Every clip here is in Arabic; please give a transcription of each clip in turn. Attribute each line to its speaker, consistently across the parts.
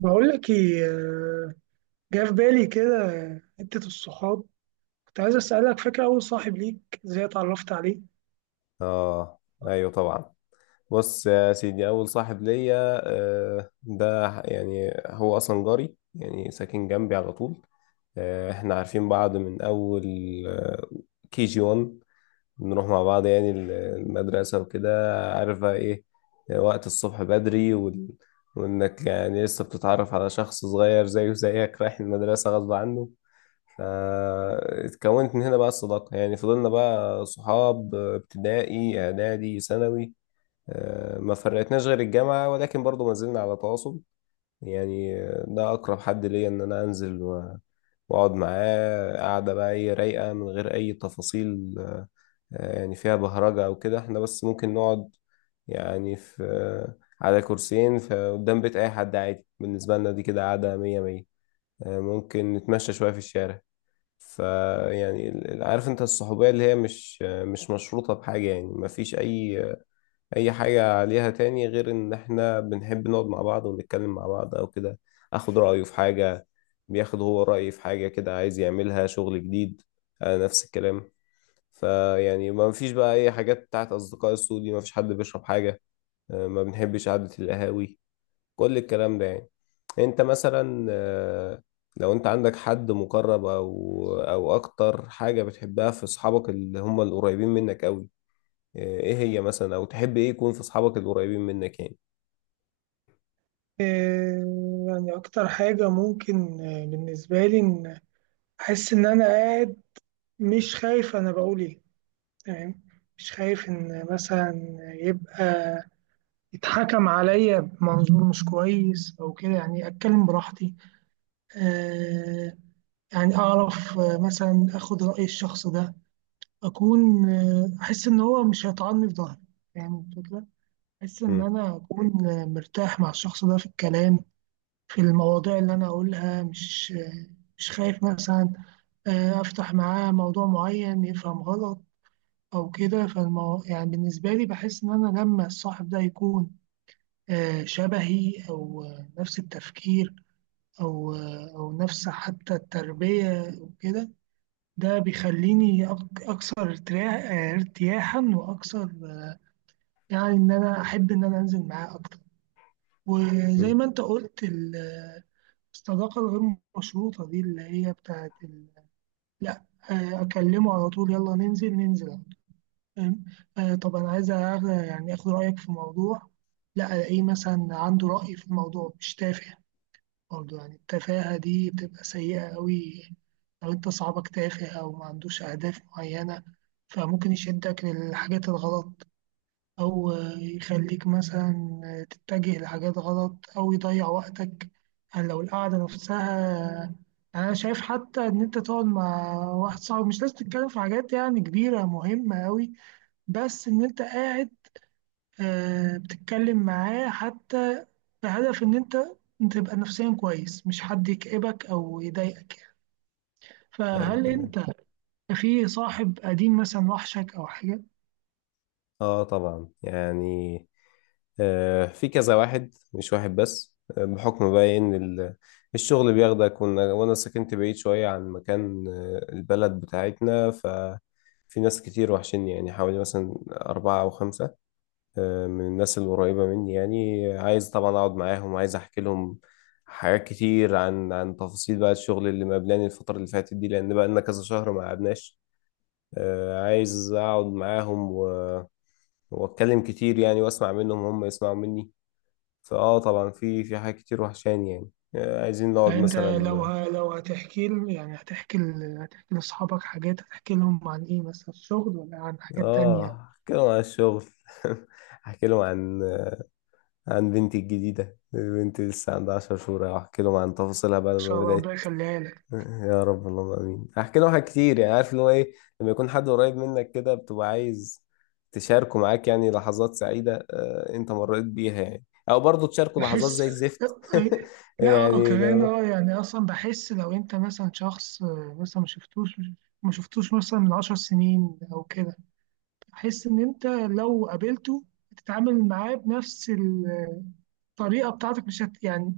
Speaker 1: بقول لك ايه، جه في بالي كده حتة الصحاب. كنت عايز اسألك، فاكر اول صاحب ليك ازاي اتعرفت عليه؟
Speaker 2: اه، ايوه، طبعا. بص يا سيدي، اول صاحب ليا ده يعني هو اصلا جاري، يعني ساكن جنبي على طول. احنا عارفين بعض من اول، آه، كي جي 1. بنروح مع بعض يعني المدرسة وكده. عارف بقى ايه؟ وقت الصبح بدري وانك يعني لسه بتتعرف على شخص صغير زيه زيك رايح المدرسة غصب عنه. فاتكونت من هنا بقى الصداقة، يعني فضلنا بقى صحاب ابتدائي إعدادي ثانوي. ما فرقتناش غير الجامعة، ولكن برضو ما زلنا على تواصل. يعني ده أقرب حد ليا، إن أنا أنزل وأقعد معاه قعدة بقى إيه، رايقة من غير أي تفاصيل. يعني فيها بهرجة أو كده، إحنا بس ممكن نقعد، يعني في آه، على كرسيين في قدام بيت أي حد، عادي بالنسبة لنا، دي كده قعدة مية مية. ممكن نتمشى شوية في الشارع. فيعني عارف انت الصحوبية اللي هي مش مشروطة بحاجة، يعني مفيش أي حاجة عليها تاني غير إن احنا بنحب نقعد مع بعض ونتكلم مع بعض أو كده. آخد رأيه في حاجة، بياخد هو رأيي في حاجة كده عايز يعملها، شغل جديد، نفس الكلام. فيعني ما فيش بقى أي حاجات بتاعت أصدقاء السوء دي، ما فيش حد بيشرب حاجة. ما بنحبش قعدة القهاوي، كل الكلام ده. يعني انت مثلا، لو انت عندك حد مقرب، او اكتر حاجة بتحبها في اصحابك اللي هم القريبين منك قوي، ايه هي مثلا، او تحب ايه يكون في اصحابك القريبين منك يعني؟
Speaker 1: يعني اكتر حاجة ممكن، بالنسبة لي ان احس ان انا قاعد، مش خايف انا بقول ايه. تمام. مش خايف ان مثلا يبقى يتحكم عليا بمنظور مش كويس او كده، يعني اتكلم براحتي. آه، يعني اعرف، مثلا اخد رأي الشخص ده. أكون، أحس إن هو مش هيطعني في ظهري. يعني الفكرة، أحس إن
Speaker 2: امم.
Speaker 1: أنا أكون مرتاح مع الشخص ده في الكلام، في المواضيع اللي أنا أقولها. مش خايف مثلا أفتح معاه موضوع معين يفهم غلط أو كده. يعني بالنسبة لي، بحس إن أنا لما الصاحب ده يكون شبهي، أو نفس التفكير، أو نفس حتى التربية وكده، ده بيخليني أكثر ارتياحا وأكثر، يعني ان انا احب ان انا انزل معاه اكتر. وزي ما انت قلت، الصداقه الغير مشروطه دي، اللي هي بتاعت لا، اكلمه على طول، يلا ننزل ننزل. فاهم؟ طب انا عايز يعني اخد رايك في موضوع، لا الاقيه مثلا عنده راي في الموضوع مش تافه. برضه يعني التفاهه دي بتبقى سيئه قوي. لو انت صاحبك تافه او ما عندوش اهداف معينه، فممكن يشدك للحاجات الغلط أو يخليك مثلا تتجه لحاجات غلط أو يضيع وقتك. يعني لو القعدة نفسها، أنا شايف حتى إن أنت تقعد مع واحد صاحبك مش لازم تتكلم في حاجات يعني كبيرة مهمة أوي، بس إن أنت قاعد بتتكلم معاه حتى بهدف إن أنت تبقى نفسيا كويس، مش حد يكئبك أو يضايقك يعني.
Speaker 2: ايوه،
Speaker 1: فهل
Speaker 2: تمام.
Speaker 1: أنت في صاحب قديم مثلا وحشك أو حاجة؟
Speaker 2: اه، طبعا، يعني في كذا واحد مش واحد بس. بحكم بقى ان الشغل بياخدك، وأنا سكنت بعيد شوية عن مكان البلد بتاعتنا. ففي ناس كتير وحشني، يعني حوالي مثلا أربعة أو خمسة، من الناس القريبة مني. يعني عايز طبعا أقعد معاهم، عايز أحكي لهم حاجات كتير عن تفاصيل بقى الشغل اللي مقابلاني الفترة اللي فاتت دي، لأن بقى لنا كذا شهر ما قعدناش. عايز أقعد معاهم وأتكلم كتير يعني، وأسمع منهم وهم يسمعوا مني. فاه، طبعا في حاجات كتير وحشاني، يعني عايزين نقعد
Speaker 1: يعني انت لو
Speaker 2: مثلا.
Speaker 1: لو يعني هتحكي لاصحابك حاجات، هتحكي لهم عن ايه؟ مثلا الشغل ولا عن حاجات تانية؟ ان
Speaker 2: اه، احكي لهم عن الشغل. احكي لهم عن بنتي الجديدة. بنتي لسه عندها 10 شهور، احكي لهم عن تفاصيلها بقى لما
Speaker 1: شاء الله، ربنا
Speaker 2: بدأت.
Speaker 1: يخليها لك.
Speaker 2: يا رب، اللهم امين. احكي لهم حاجات كتير، يعني عارف اللي هو ايه، لما يكون حد قريب منك كده، بتبقى عايز تشاركه معاك يعني لحظات سعيدة انت مريت بيها يعني، او برضه تشاركه لحظات
Speaker 1: بحس.
Speaker 2: زي الزفت.
Speaker 1: لا، اه.
Speaker 2: يعني
Speaker 1: كمان
Speaker 2: لو...
Speaker 1: اه، يعني اصلا بحس لو انت مثلا شخص مثلا ما شفتوش، ما شفتوش مثلا من 10 سنين او كده، بحس ان انت لو قابلته هتتعامل معاه بنفس الطريقه بتاعتك. مش يعني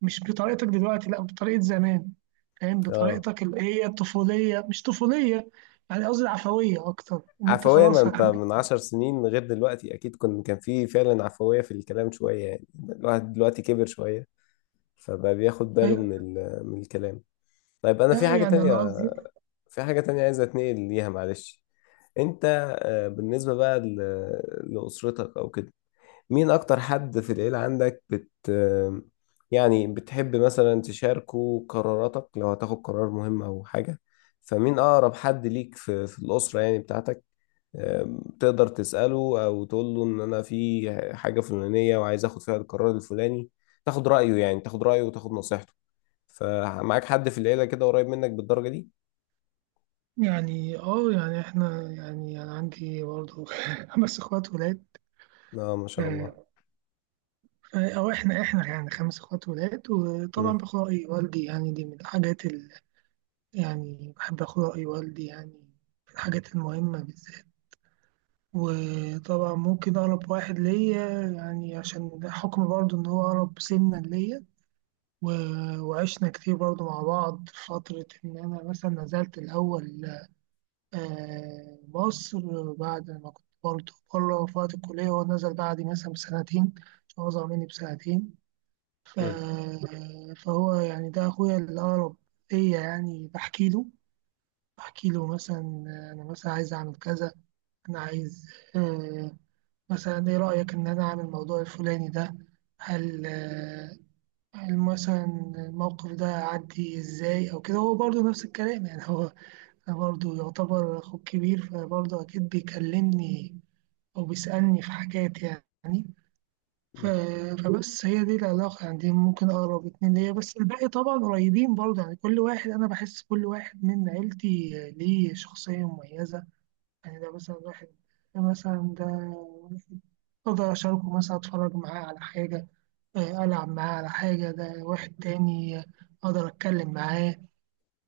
Speaker 1: مش بطريقتك دلوقتي، لا بطريقه زمان. فاهم؟
Speaker 2: اه،
Speaker 1: بطريقتك اللي هي الطفوليه مش طفوليه، يعني قصدي العفويه اكتر، ان انت
Speaker 2: عفوية. ما
Speaker 1: خلاص
Speaker 2: انت من عشر سنين غير دلوقتي، اكيد كان في فعلا عفوية في الكلام شوية. يعني الواحد دلوقتي كبر شوية، فبقى بياخد باله
Speaker 1: أي-
Speaker 2: من الكلام. طيب، انا
Speaker 1: لا، يعني انا قصدي.
Speaker 2: في حاجة تانية عايز اتنقل ليها، معلش. انت بالنسبة بقى لأسرتك او كده، مين اكتر حد في العيلة عندك بت آه، يعني بتحب مثلا تشاركه قراراتك لو هتاخد قرار مهم او حاجة؟ فمين اقرب حد ليك في الأسرة، يعني بتاعتك، تقدر تسأله أو تقول له إن أنا في حاجة فلانية وعايز آخد فيها القرار الفلاني؟ تاخد رأيه، يعني تاخد رأيه وتاخد نصيحته. فمعاك حد في العيلة كده قريب منك بالدرجة دي؟
Speaker 1: يعني اه، يعني احنا يعني انا عندي برضه 5 اخوات ولاد.
Speaker 2: آه، ما شاء
Speaker 1: آه،
Speaker 2: الله.
Speaker 1: او احنا يعني 5 اخوات ولاد، وطبعا
Speaker 2: مم.
Speaker 1: باخد راي والدي، يعني دي من الحاجات اللي يعني بحب اخد راي والدي يعني في الحاجات المهمه بالذات. وطبعا ممكن أقرب واحد ليا يعني عشان حكم برضه إن هو أقرب سنا ليا، و- وعشنا كتير برضه مع بعض، في فترة إن أنا مثلا نزلت الأول مصر، بعد ما كنت برضه بره في وقت الكلية. هو نزل بعدي مثلا بسنتين عشان هو أصغر مني بسنتين. ف...
Speaker 2: مم.
Speaker 1: فهو يعني ده أخويا الأقرب ليا، يعني بحكي له مثلا أنا مثلا عايز أعمل كذا. أنا عايز آه، مثلا ايه رأيك ان انا اعمل الموضوع الفلاني ده. هل آه، هل مثلا الموقف ده عدي ازاي او كده. هو برضه نفس الكلام، يعني هو برضه يعتبر اخوك كبير، فبرضه اكيد بيكلمني او بيسألني في حاجات يعني. ف-
Speaker 2: مم.
Speaker 1: فبس هي دي العلاقة، يعني دي ممكن أقرب اتنين ليا، بس الباقي طبعا قريبين برضه. يعني كل واحد أنا بحس كل واحد من عيلتي ليه شخصية مميزة. يعني ده مثلا ده أقدر أشاركه، مثلا أتفرج معاه على حاجة، ألعب معاه على حاجة. ده واحد تاني، أقدر أتكلم معاه.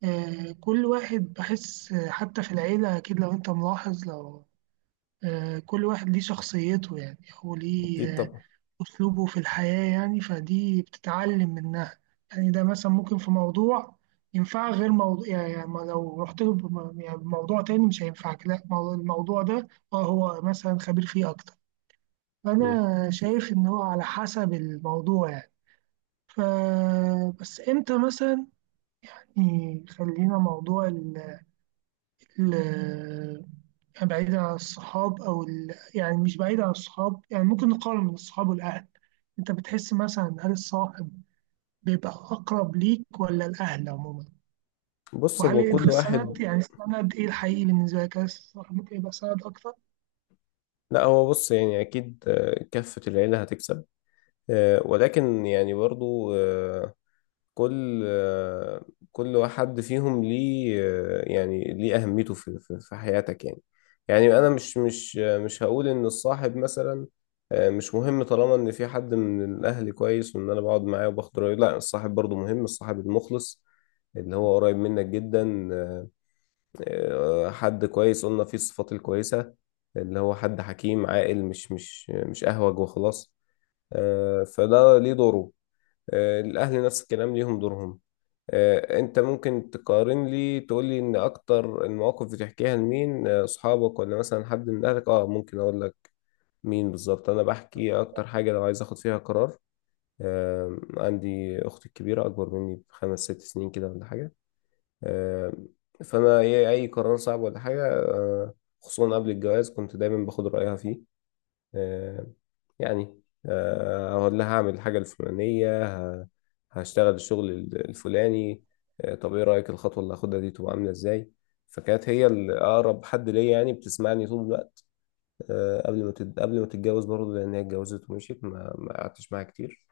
Speaker 1: كل واحد بحس حتى في العيلة، أكيد لو أنت ملاحظ لو آه، كل واحد ليه شخصيته، يعني هو ليه
Speaker 2: أكيد طبعا.
Speaker 1: أسلوبه في الحياة، يعني فدي بتتعلم منها. يعني ده مثلا ممكن في موضوع ينفع غير موضوع، يعني لو رحت له يعني بموضوع تاني مش هينفعك. لا الموضوع ده، اه هو مثلا خبير فيه أكتر.
Speaker 2: مم.
Speaker 1: أنا شايف إن هو على حسب الموضوع يعني. ف بس إمتى مثلا، يعني خلينا موضوع ال يعني بعيد عن الصحاب أو يعني مش بعيد عن الصحاب، يعني ممكن نقارن بين الصحاب والأهل. أنت بتحس مثلا، هل الصاحب بيبقى أقرب ليك ولا الأهل عموما؟
Speaker 2: بص،
Speaker 1: وهل
Speaker 2: هو
Speaker 1: أنت
Speaker 2: كل واحد.
Speaker 1: السند، يعني السند إيه الحقيقي بالنسبة لك؟ هل الصاحب ممكن يبقى سند أكتر؟
Speaker 2: لا، هو بص يعني، أكيد كافة العيلة هتكسب، ولكن يعني برضو كل آه، كل واحد فيهم ليه يعني ليه أهميته في حياتك يعني أنا مش هقول إن الصاحب مثلا مش مهم طالما إن في حد من الأهل كويس وإن أنا بقعد معاه وباخد رأيه. لا، الصاحب برضو مهم، الصاحب المخلص اللي هو قريب منك جدا، حد كويس قلنا فيه الصفات الكويسة، اللي هو حد حكيم عاقل مش أهوج وخلاص. فده ليه دوره، الأهل نفس الكلام ليهم دورهم. انت ممكن تقارن لي، تقول لي ان اكتر المواقف بتحكيها لمين، اصحابك ولا مثلا حد من اهلك؟ اه، ممكن اقول لك مين بالظبط. انا بحكي اكتر حاجة لو عايز اخد فيها قرار، عندي اختي الكبيرة، اكبر مني بخمس ست سنين كده ولا حاجة. آه، فانا أي قرار صعب ولا حاجة، خصوصا قبل الجواز، كنت دايما باخد رأيها فيه. آه، يعني أقول لها هعمل الحاجة الفلانية، ه- هشتغل الشغل الفلاني. طب إيه رأيك الخطوة اللي هاخدها دي تبقى عاملة إزاي؟ فكانت هي الأقرب حد ليا، يعني بتسمعني طول الوقت. قبل ما تتجوز برضه، لأن هي اتجوزت ومشيت، ما قعدتش معاها كتير.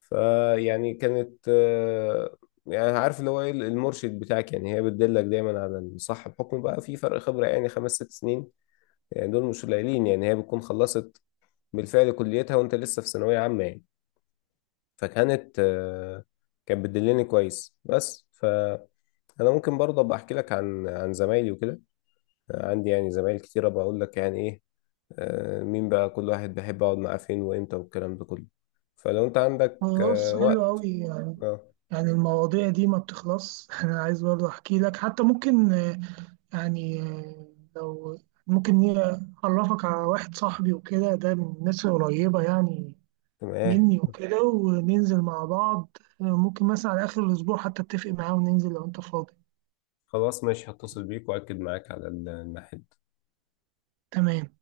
Speaker 2: فيعني كانت، يعني عارف اللي هو إيه المرشد بتاعك، يعني هي بتدلك دايما على الصح، بحكم بقى في فرق خبرة، يعني 5-6 سنين، يعني دول مش قليلين. يعني هي بتكون خلصت بالفعل كليتها وانت لسه في ثانوية عامة يعني. فكانت، كانت بتدلني كويس بس. فأنا ممكن برضه أبقى أحكي لك عن زمايلي وكده، عندي يعني زمايل كتيرة بقول لك يعني إيه، مين بقى كل واحد بحب أقعد معاه فين وإمتى والكلام ده كله، فلو أنت عندك
Speaker 1: خلاص، حلو
Speaker 2: وقت.
Speaker 1: أوي يعني
Speaker 2: أه،
Speaker 1: يعني المواضيع دي ما بتخلص أنا عايز برضه أحكي لك حتى، ممكن يعني لو ممكن أعرفك على واحد صاحبي وكده، ده من الناس القريبة يعني
Speaker 2: تمام.
Speaker 1: مني وكده، وننزل مع بعض ممكن مثلا على آخر الأسبوع، حتى أتفق معاه وننزل لو أنت فاضي.
Speaker 2: خلاص، ماشي، هتصل بيك وأكد معاك على الميعاد.
Speaker 1: تمام.